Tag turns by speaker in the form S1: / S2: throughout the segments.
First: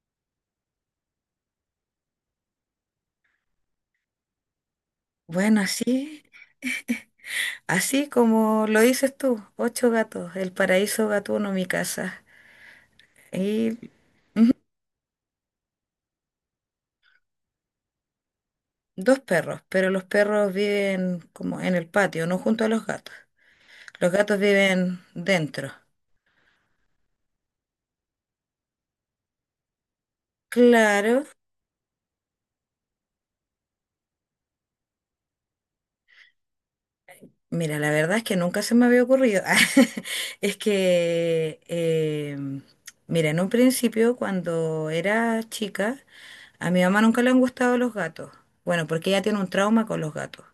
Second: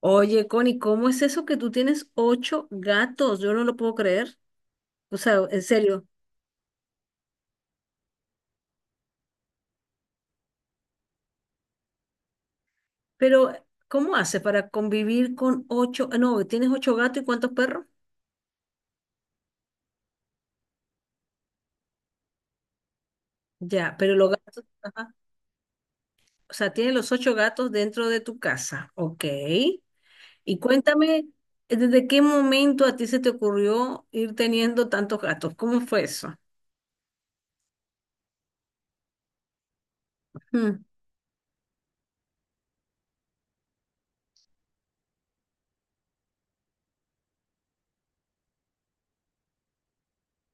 S1: Oye, Connie, ¿cómo es eso que tú tienes ocho gatos? Yo no lo puedo creer. O sea,
S2: Bueno,
S1: en serio.
S2: así, así como lo dices tú, ocho gatos, el paraíso gatuno, mi casa,
S1: Pero,
S2: y
S1: ¿cómo haces para convivir con ocho? Ah, no, ¿tienes ocho gatos y cuántos perros?
S2: dos perros, pero los perros viven como en el patio, no junto a los gatos.
S1: Ya,
S2: Los
S1: pero los
S2: gatos
S1: gatos,
S2: viven
S1: ajá.
S2: dentro.
S1: O sea, tienes los ocho gatos dentro de tu casa. Ok. Y
S2: Claro,
S1: cuéntame, ¿desde qué momento a ti se te ocurrió ir teniendo tantos gatos? ¿Cómo fue eso?
S2: mira, la verdad es que nunca se me había ocurrido. Es
S1: Hmm.
S2: que, mira, en un principio, cuando era chica, a mi mamá nunca le han gustado los gatos. Bueno, porque ella tiene un trauma con los gatos.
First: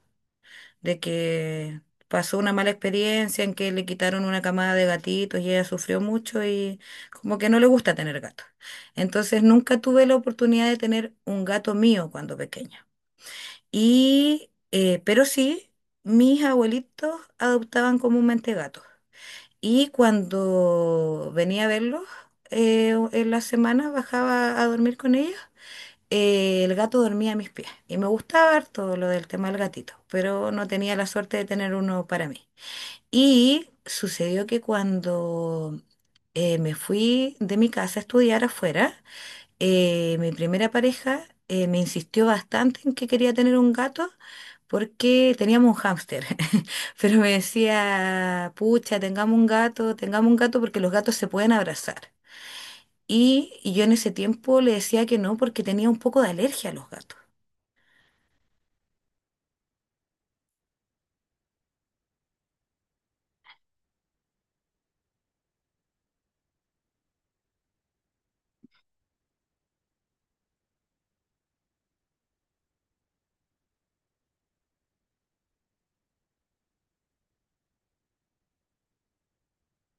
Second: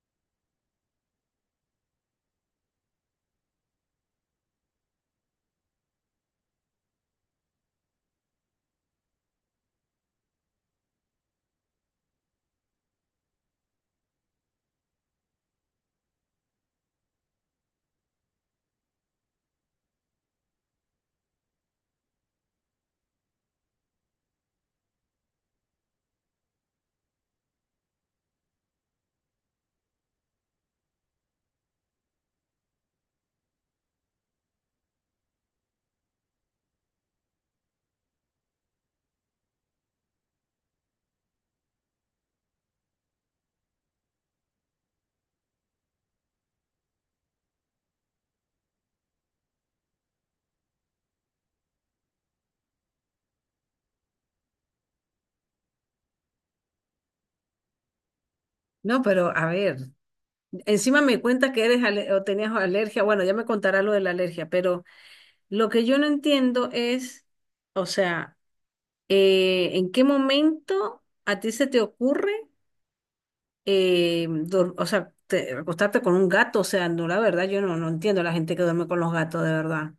S2: De que pasó una mala experiencia en que le quitaron una camada de gatitos y ella sufrió mucho y como que no le gusta tener gatos. Entonces nunca tuve la oportunidad de tener un gato mío cuando pequeña. Y, pero sí, mis abuelitos adoptaban comúnmente gatos. Y cuando venía a verlos en las semanas bajaba a dormir con ellos, el gato dormía a mis pies y me gustaba ver todo lo del tema del gatito, pero no tenía la suerte de tener uno para mí. Y sucedió que cuando me fui de mi casa a estudiar afuera, mi primera pareja me insistió bastante en que quería tener un gato porque teníamos un hámster, pero me decía, pucha, tengamos un gato porque los gatos se pueden abrazar. Y yo en ese tiempo le decía que no porque tenía un poco de alergia a los gatos.
S1: No, pero a ver, encima me cuentas que o tenías alergia. Bueno, ya me contarás lo de la alergia, pero... Lo que yo no entiendo es, o sea, ¿en qué momento a ti se te ocurre, o sea, acostarte con un gato? O sea, no, la verdad, yo no, no entiendo a la gente que duerme con los gatos, de verdad.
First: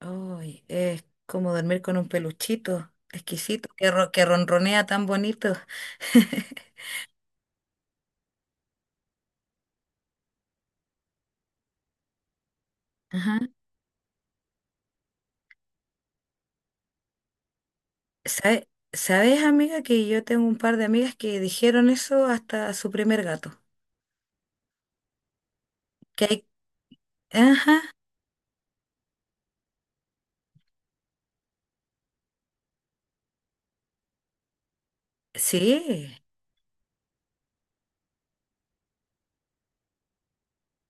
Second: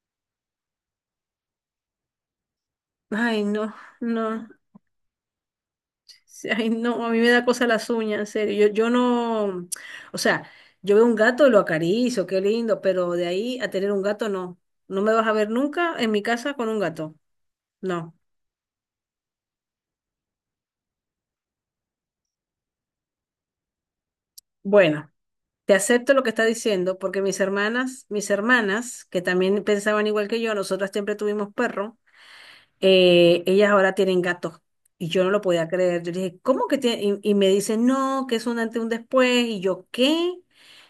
S2: Uy, es como dormir con un peluchito
S1: Ay,
S2: exquisito
S1: no,
S2: que, ro- que
S1: no,
S2: ronronea tan bonito.
S1: sí, ay, no, a mí me da cosa las uñas, en serio. Yo no, o sea, yo veo un gato y lo acaricio, qué lindo, pero de
S2: Ajá.
S1: ahí a tener un gato, no. No me vas a ver nunca en mi casa con un gato, no.
S2: ¿Sabe- ¿Sabes, amiga, que yo tengo un par de amigas que dijeron eso hasta a su primer gato?
S1: Bueno. Te acepto lo
S2: Que
S1: que está
S2: hay...
S1: diciendo porque mis
S2: Ajá,
S1: hermanas, mis hermanas, que también pensaban igual que yo, nosotras siempre tuvimos perro, ellas ahora tienen gatos. Y yo no lo podía creer.
S2: sí,
S1: Yo dije, ¿cómo que tiene? Y me dicen, no, que es un antes y un después. Y yo, ¿qué?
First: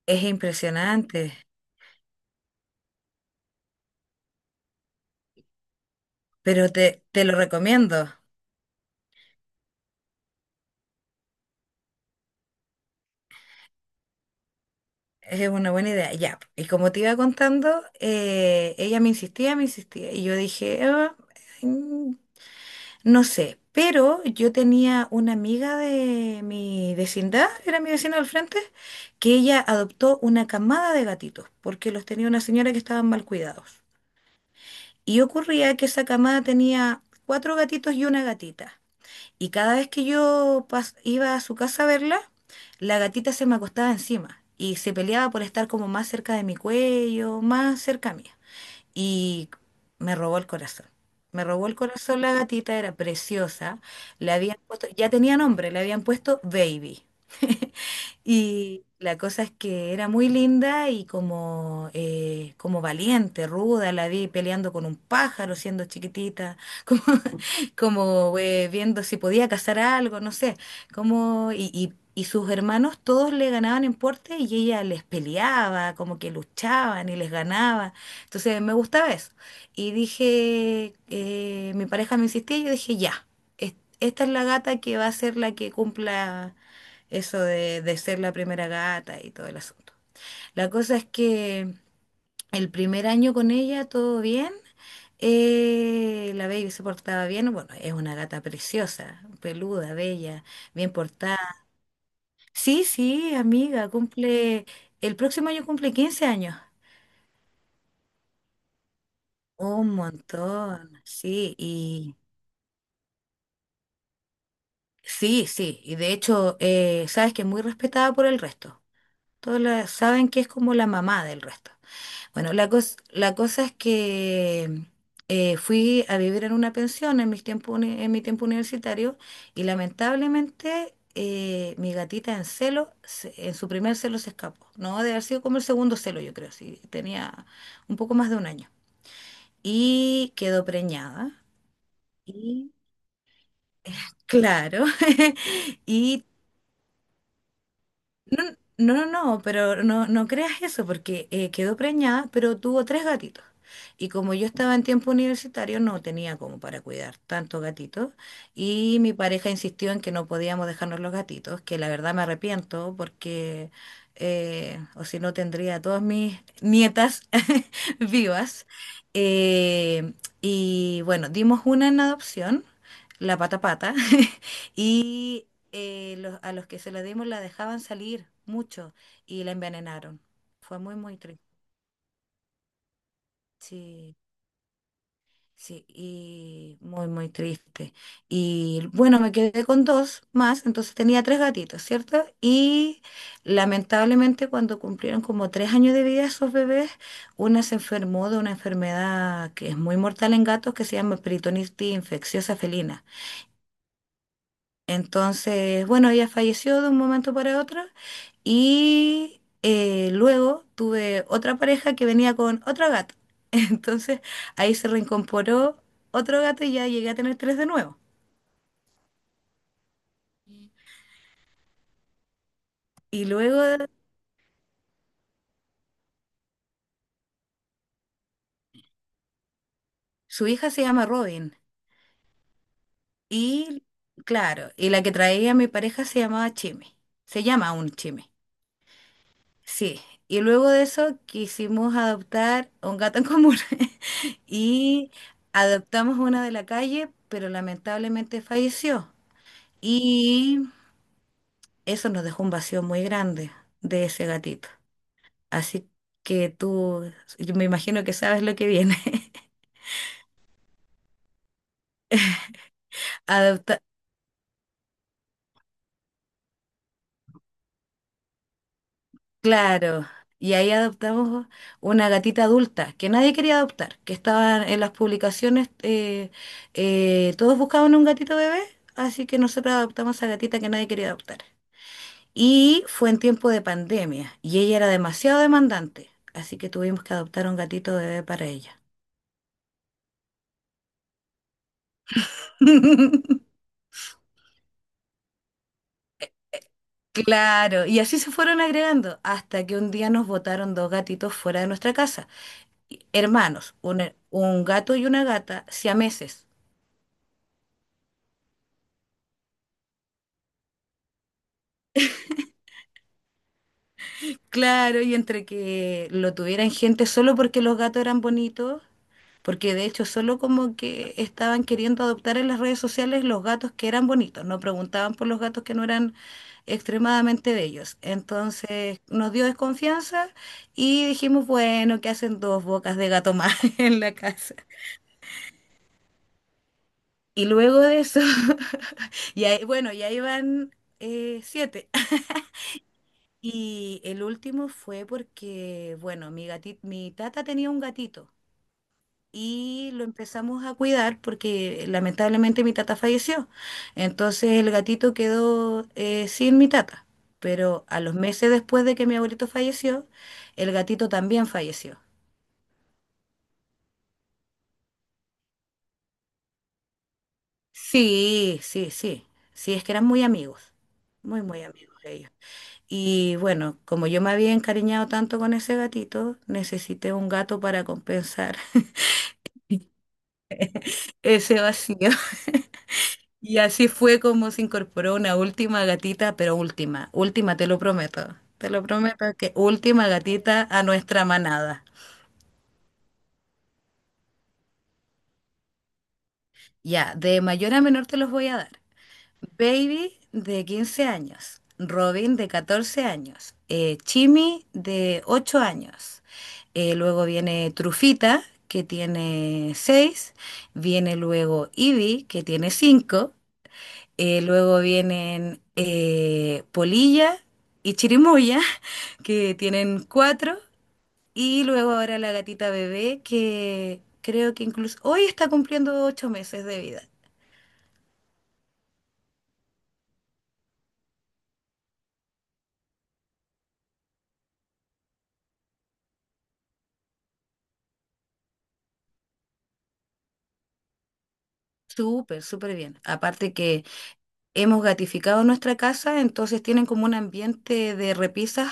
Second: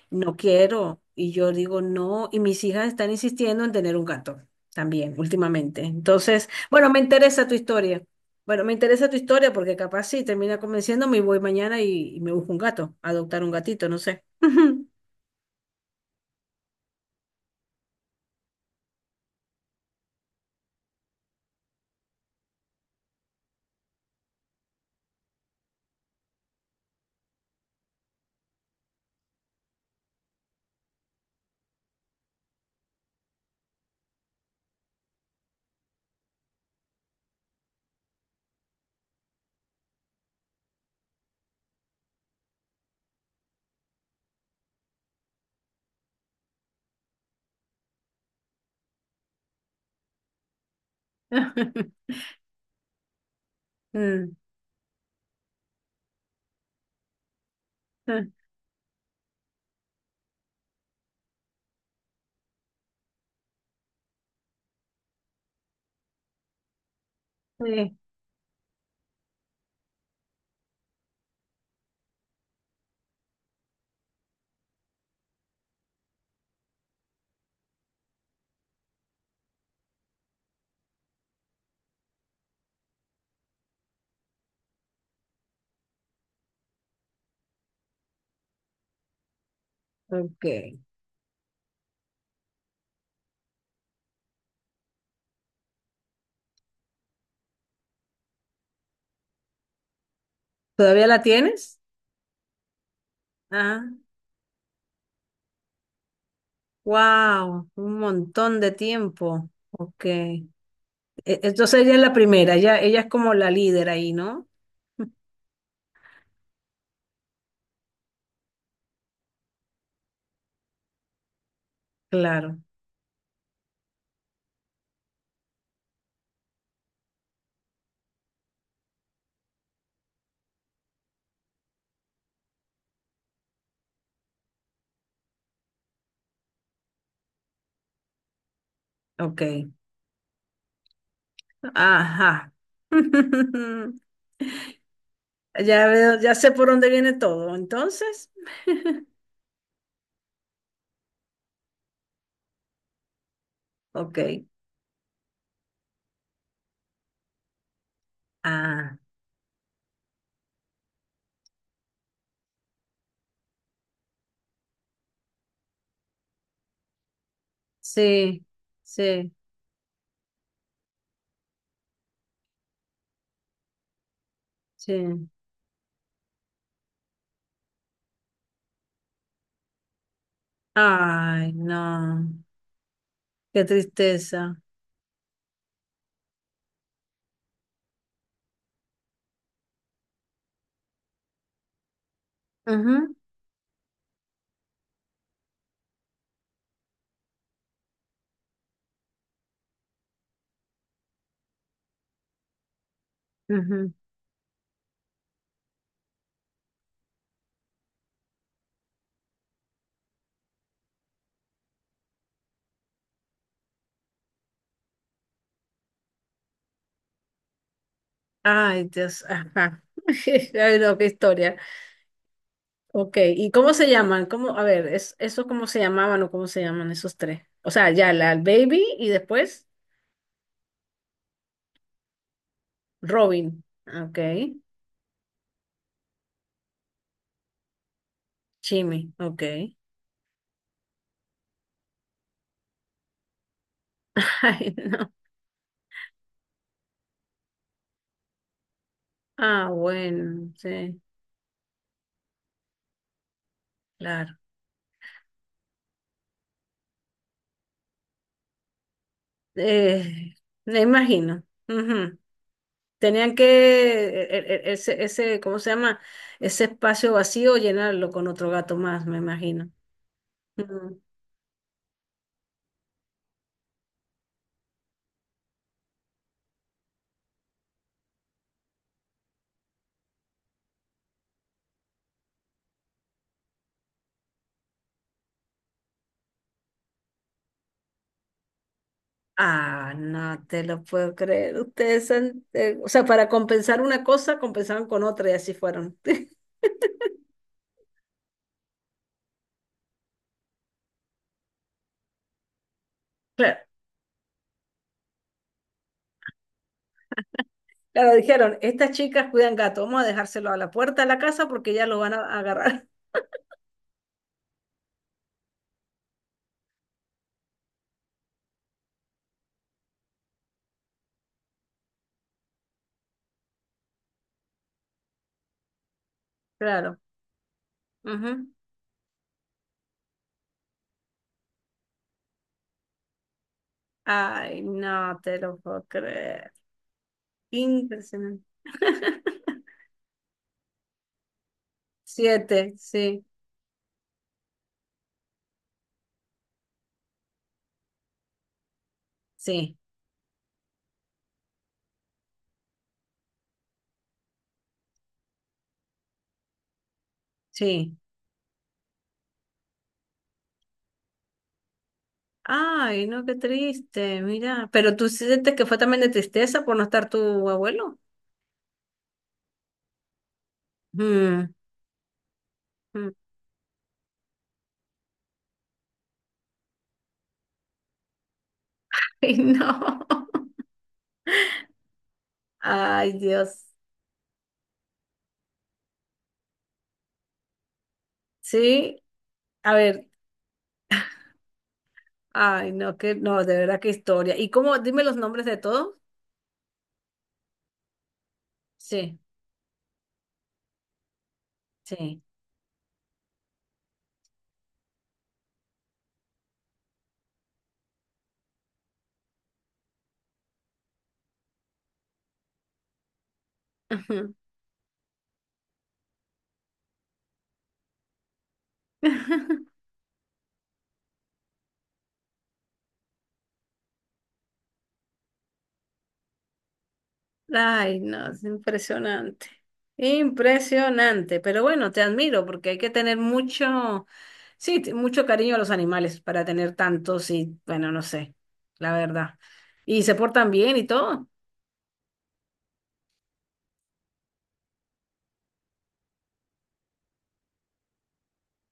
S2: es
S1: No quiero. Y
S2: impresionante,
S1: yo digo, no. Y mis hijas están insistiendo en tener un gato también últimamente. Entonces,
S2: pero
S1: bueno, me
S2: te lo
S1: interesa tu historia.
S2: recomiendo.
S1: Bueno, me interesa tu historia porque capaz sí termina convenciéndome y voy mañana y me busco un gato, adoptar un gatito, no sé.
S2: Es una buena idea. Ya, y como te iba contando, ella me insistía, y yo dije, "Ah, mm, no sé, pero yo tenía una amiga de mi vecindad, era mi vecina al frente, que ella adoptó una camada de gatitos, porque los tenía una señora que estaban mal cuidados. Y ocurría que esa camada tenía cuatro gatitos y una gatita. Y cada vez que yo pas- iba a su casa a verla, la gatita se me acostaba encima y se peleaba por estar como más cerca de mi cuello, más cerca mía y me robó el corazón. Me robó el corazón la gatita, era preciosa. Le
S1: Mm,
S2: habían puesto, ya tenía nombre, le habían puesto Baby.
S1: ah,
S2: Y la cosa es que era muy linda y como, como valiente, ruda, la vi peleando con un pájaro siendo chiquitita, como,
S1: sí,
S2: como viendo si podía cazar algo, no sé, como, y sus hermanos todos le ganaban en porte y ella les peleaba, como que luchaban y les ganaba. Entonces me gustaba eso. Y dije, mi pareja me insistía y yo dije, ya, es- esta es la gata que va a ser la que cumpla eso de ser la primera gata y todo el asunto.
S1: ok.
S2: La cosa es que el primer año con ella todo bien. La baby se portaba bien. Bueno, es una gata preciosa, peluda, bella, bien
S1: ¿Todavía la
S2: portada.
S1: tienes?
S2: Sí, sí, amiga,
S1: Ah,
S2: el próximo año cumple 15 años.
S1: wow, un montón de tiempo.
S2: Un
S1: Ok.
S2: montón, sí,
S1: Entonces ella es la
S2: y
S1: primera, ella es como la líder ahí, ¿no?
S2: sí, sí, y de hecho, sabes que es muy respetada por el resto. Todos la- saben que es como la mamá del resto. Bueno,
S1: Claro,
S2: la cosa es que fui a vivir en una pensión en mi tiempo universitario y lamentablemente mi gatita en su primer celo se escapó. No, debe haber sido como el segundo celo, yo creo, sí, tenía un poco más de un año.
S1: ok.
S2: Y quedó preñada.
S1: Ajá.
S2: Y claro,
S1: Ya veo,
S2: y
S1: ya sé por dónde viene todo, entonces.
S2: No, no, no, pero no, no creas eso, porque quedó preñada, pero tuvo tres gatitos. Y
S1: Ok.
S2: como yo estaba en tiempo universitario, no tenía como para cuidar tantos gatitos.
S1: Ah,
S2: Y mi pareja insistió en que no podíamos dejarnos los gatitos, que la verdad me arrepiento, porque o si no tendría a todas mis nietas
S1: sí,
S2: vivas.
S1: sí,
S2: Eh, y bueno, dimos una en adopción, la pata pata,
S1: sí.
S2: y a los que se la dimos la dejaban salir mucho y la envenenaron. Fue muy, muy triste.
S1: Ay, no. Qué
S2: Sí,
S1: tristeza.
S2: sí, y muy, muy triste. Y bueno, me quedé con dos más, entonces tenía tres gatitos, ¿cierto? Y
S1: Ujú,
S2: lamentablemente cuando cumplieron como 3 años de vida esos bebés, una se enfermó de una enfermedad que es muy mortal en gatos que se llama peritonitis infecciosa felina.
S1: ujú.
S2: Entonces, bueno, ella falleció de un momento para otro y luego tuve otra pareja que venía con otro gato. Entonces, ahí se reincorporó otro gato y ya llegué a tener tres de nuevo.
S1: Ay, Dios, ajá. Ay, no, qué historia. Ok,
S2: Y
S1: ¿y cómo
S2: luego
S1: se llaman? ¿Cómo, a ver, es, eso cómo se llamaban o cómo se llaman esos tres? O sea, ya, la el baby y después
S2: su hija se llama Robin
S1: Robin.
S2: y,
S1: Ok,
S2: claro, y la que traía a mi pareja se llamaba Chime. Se llama aún Chime.
S1: Jimmy, ok.
S2: Sí, y luego de eso quisimos adoptar a un gato en común
S1: Ay, no.
S2: y adoptamos una de la calle, pero lamentablemente falleció
S1: Ah, bueno,
S2: y
S1: sí,
S2: eso nos dejó un vacío muy grande de ese
S1: claro.
S2: gatito. Así que tú, yo me imagino que sabes lo que viene.
S1: Eh, Me imagino. Ujú. Tenían que,
S2: Adopta-
S1: ese, ¿cómo se llama? Ese espacio vacío llenarlo con otro gato más, me imagino.
S2: Claro, y ahí adoptamos una gatita adulta que nadie quería adoptar, que estaba en las publicaciones, todos buscaban un gatito bebé, así que nosotros adoptamos a esa gatita que nadie quería adoptar. Y fue en tiempo de pandemia, y ella era demasiado demandante, así que tuvimos que adoptar un gatito bebé para ella.
S1: Ah, no te lo puedo creer. Ustedes han, o sea, para compensar una cosa, compensaban con otra y así fueron.
S2: Claro, y así se fueron agregando hasta que un día nos botaron dos gatitos fuera de nuestra casa,
S1: Claro,
S2: hermanos, un gato y una gata, siameses.
S1: claro, dijeron, estas chicas cuidan gato, vamos a dejárselo a la puerta de la casa porque ya lo van a agarrar.
S2: Claro, y entre que lo tuvieran gente solo porque los gatos eran bonitos, porque de hecho solo como que estaban queriendo adoptar en las redes sociales los gatos que eran bonitos, no preguntaban por los gatos que no eran
S1: Claro.
S2: extremadamente bellos.
S1: Ujú.
S2: Entonces nos dio desconfianza y dijimos, bueno, ¿qué hacen dos bocas de gato más en la casa?
S1: Ay, no te lo puedo creer.
S2: Y luego de eso,
S1: Impresionante.
S2: y bueno, ya iban siete.
S1: Siete, sí,
S2: Y el último fue porque, bueno, mi tata tenía un gatito.
S1: sí,
S2: Y lo empezamos a cuidar porque lamentablemente mi tata falleció. Entonces el gatito quedó sin mi tata. Pero
S1: sí.
S2: a los meses después de que mi abuelito falleció, el gatito también falleció.
S1: Ay, no, qué triste, mira. Pero tú sientes que fue también de tristeza por no estar tu abuelo.
S2: Sí, sí, sí. Sí, es que eran muy amigos, muy,
S1: Mm,
S2: muy amigos ellos.
S1: mm.
S2: Y bueno, como yo me había encariñado tanto con ese gatito, necesité un gato para compensar
S1: Ay, no.
S2: ese vacío.
S1: Ay,
S2: Y
S1: Dios.
S2: así fue como se incorporó una última gatita, pero última, última, te lo prometo. Te lo
S1: Sí,
S2: prometo que
S1: a ver,
S2: última gatita a nuestra manada.
S1: ay, no, que no, de verdad qué historia. ¿Y cómo? Dime los nombres de todos.
S2: Ya, de mayor a menor te los voy a dar.
S1: Sí,
S2: Baby de 15 años,
S1: sí.
S2: Robin de 14 años, Chimi de 8 años. Luego viene Trufita, que tiene 6. Viene luego Ivy, que tiene 5.
S1: Ujú.
S2: Luego vienen Polilla y Chirimoya, que tienen cuatro. Y luego ahora la gatita bebé, que creo que incluso hoy está cumpliendo 8 meses de vida.
S1: Ay, no, es impresionante. Impresionante, pero bueno, te admiro porque hay que tener mucho, sí, mucho cariño a los animales para tener tantos y, bueno, no sé, la verdad. Y se portan bien y todo.
S2: Súper, súper bien. Aparte que hemos gatificado nuestra casa, entonces tienen como un ambiente de repisas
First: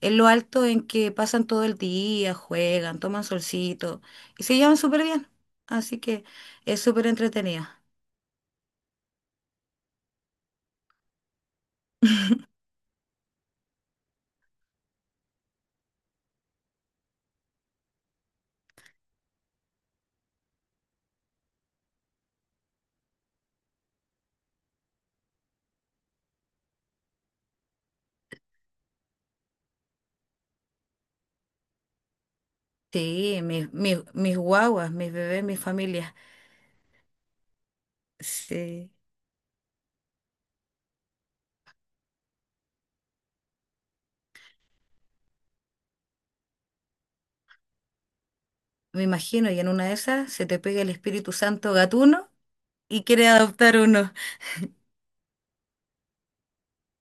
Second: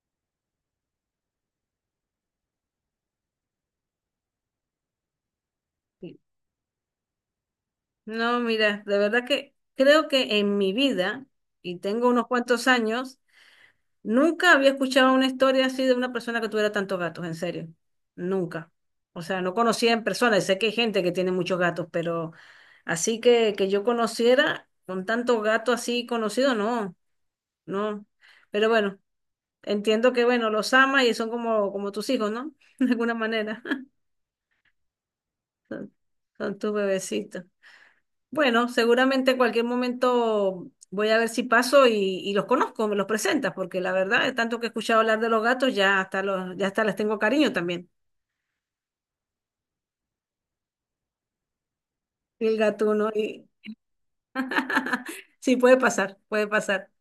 S2: en lo alto en que pasan todo el día, juegan, toman solcito y se llevan súper bien. Así
S1: Sí.
S2: que es súper entretenido.
S1: No, mira, de verdad que creo que en mi vida, y tengo unos cuantos años. Nunca había escuchado una historia así de una persona que tuviera tantos gatos, en serio. Nunca. O sea, no conocía en persona. Y sé que hay gente que tiene muchos gatos, pero así que, yo conociera con tanto gato así conocido, no, no. Pero bueno, entiendo que, bueno, los ama y son como tus hijos, ¿no? De alguna
S2: Sí,
S1: manera.
S2: mis, mis, mis guaguas, mis bebés, mis
S1: Son,
S2: familias.
S1: son tus bebecitos. Bueno,
S2: Sí,
S1: seguramente en cualquier momento voy a ver si paso y los conozco, me los presentas, porque la verdad, de tanto que he escuchado hablar de los gatos, ya hasta les tengo cariño también.
S2: me imagino, y en una de esas se te pega el Espíritu Santo gatuno
S1: Y el
S2: y
S1: gatuno,
S2: quiere
S1: y
S2: adoptar uno.
S1: sí, puede pasar, puede pasar.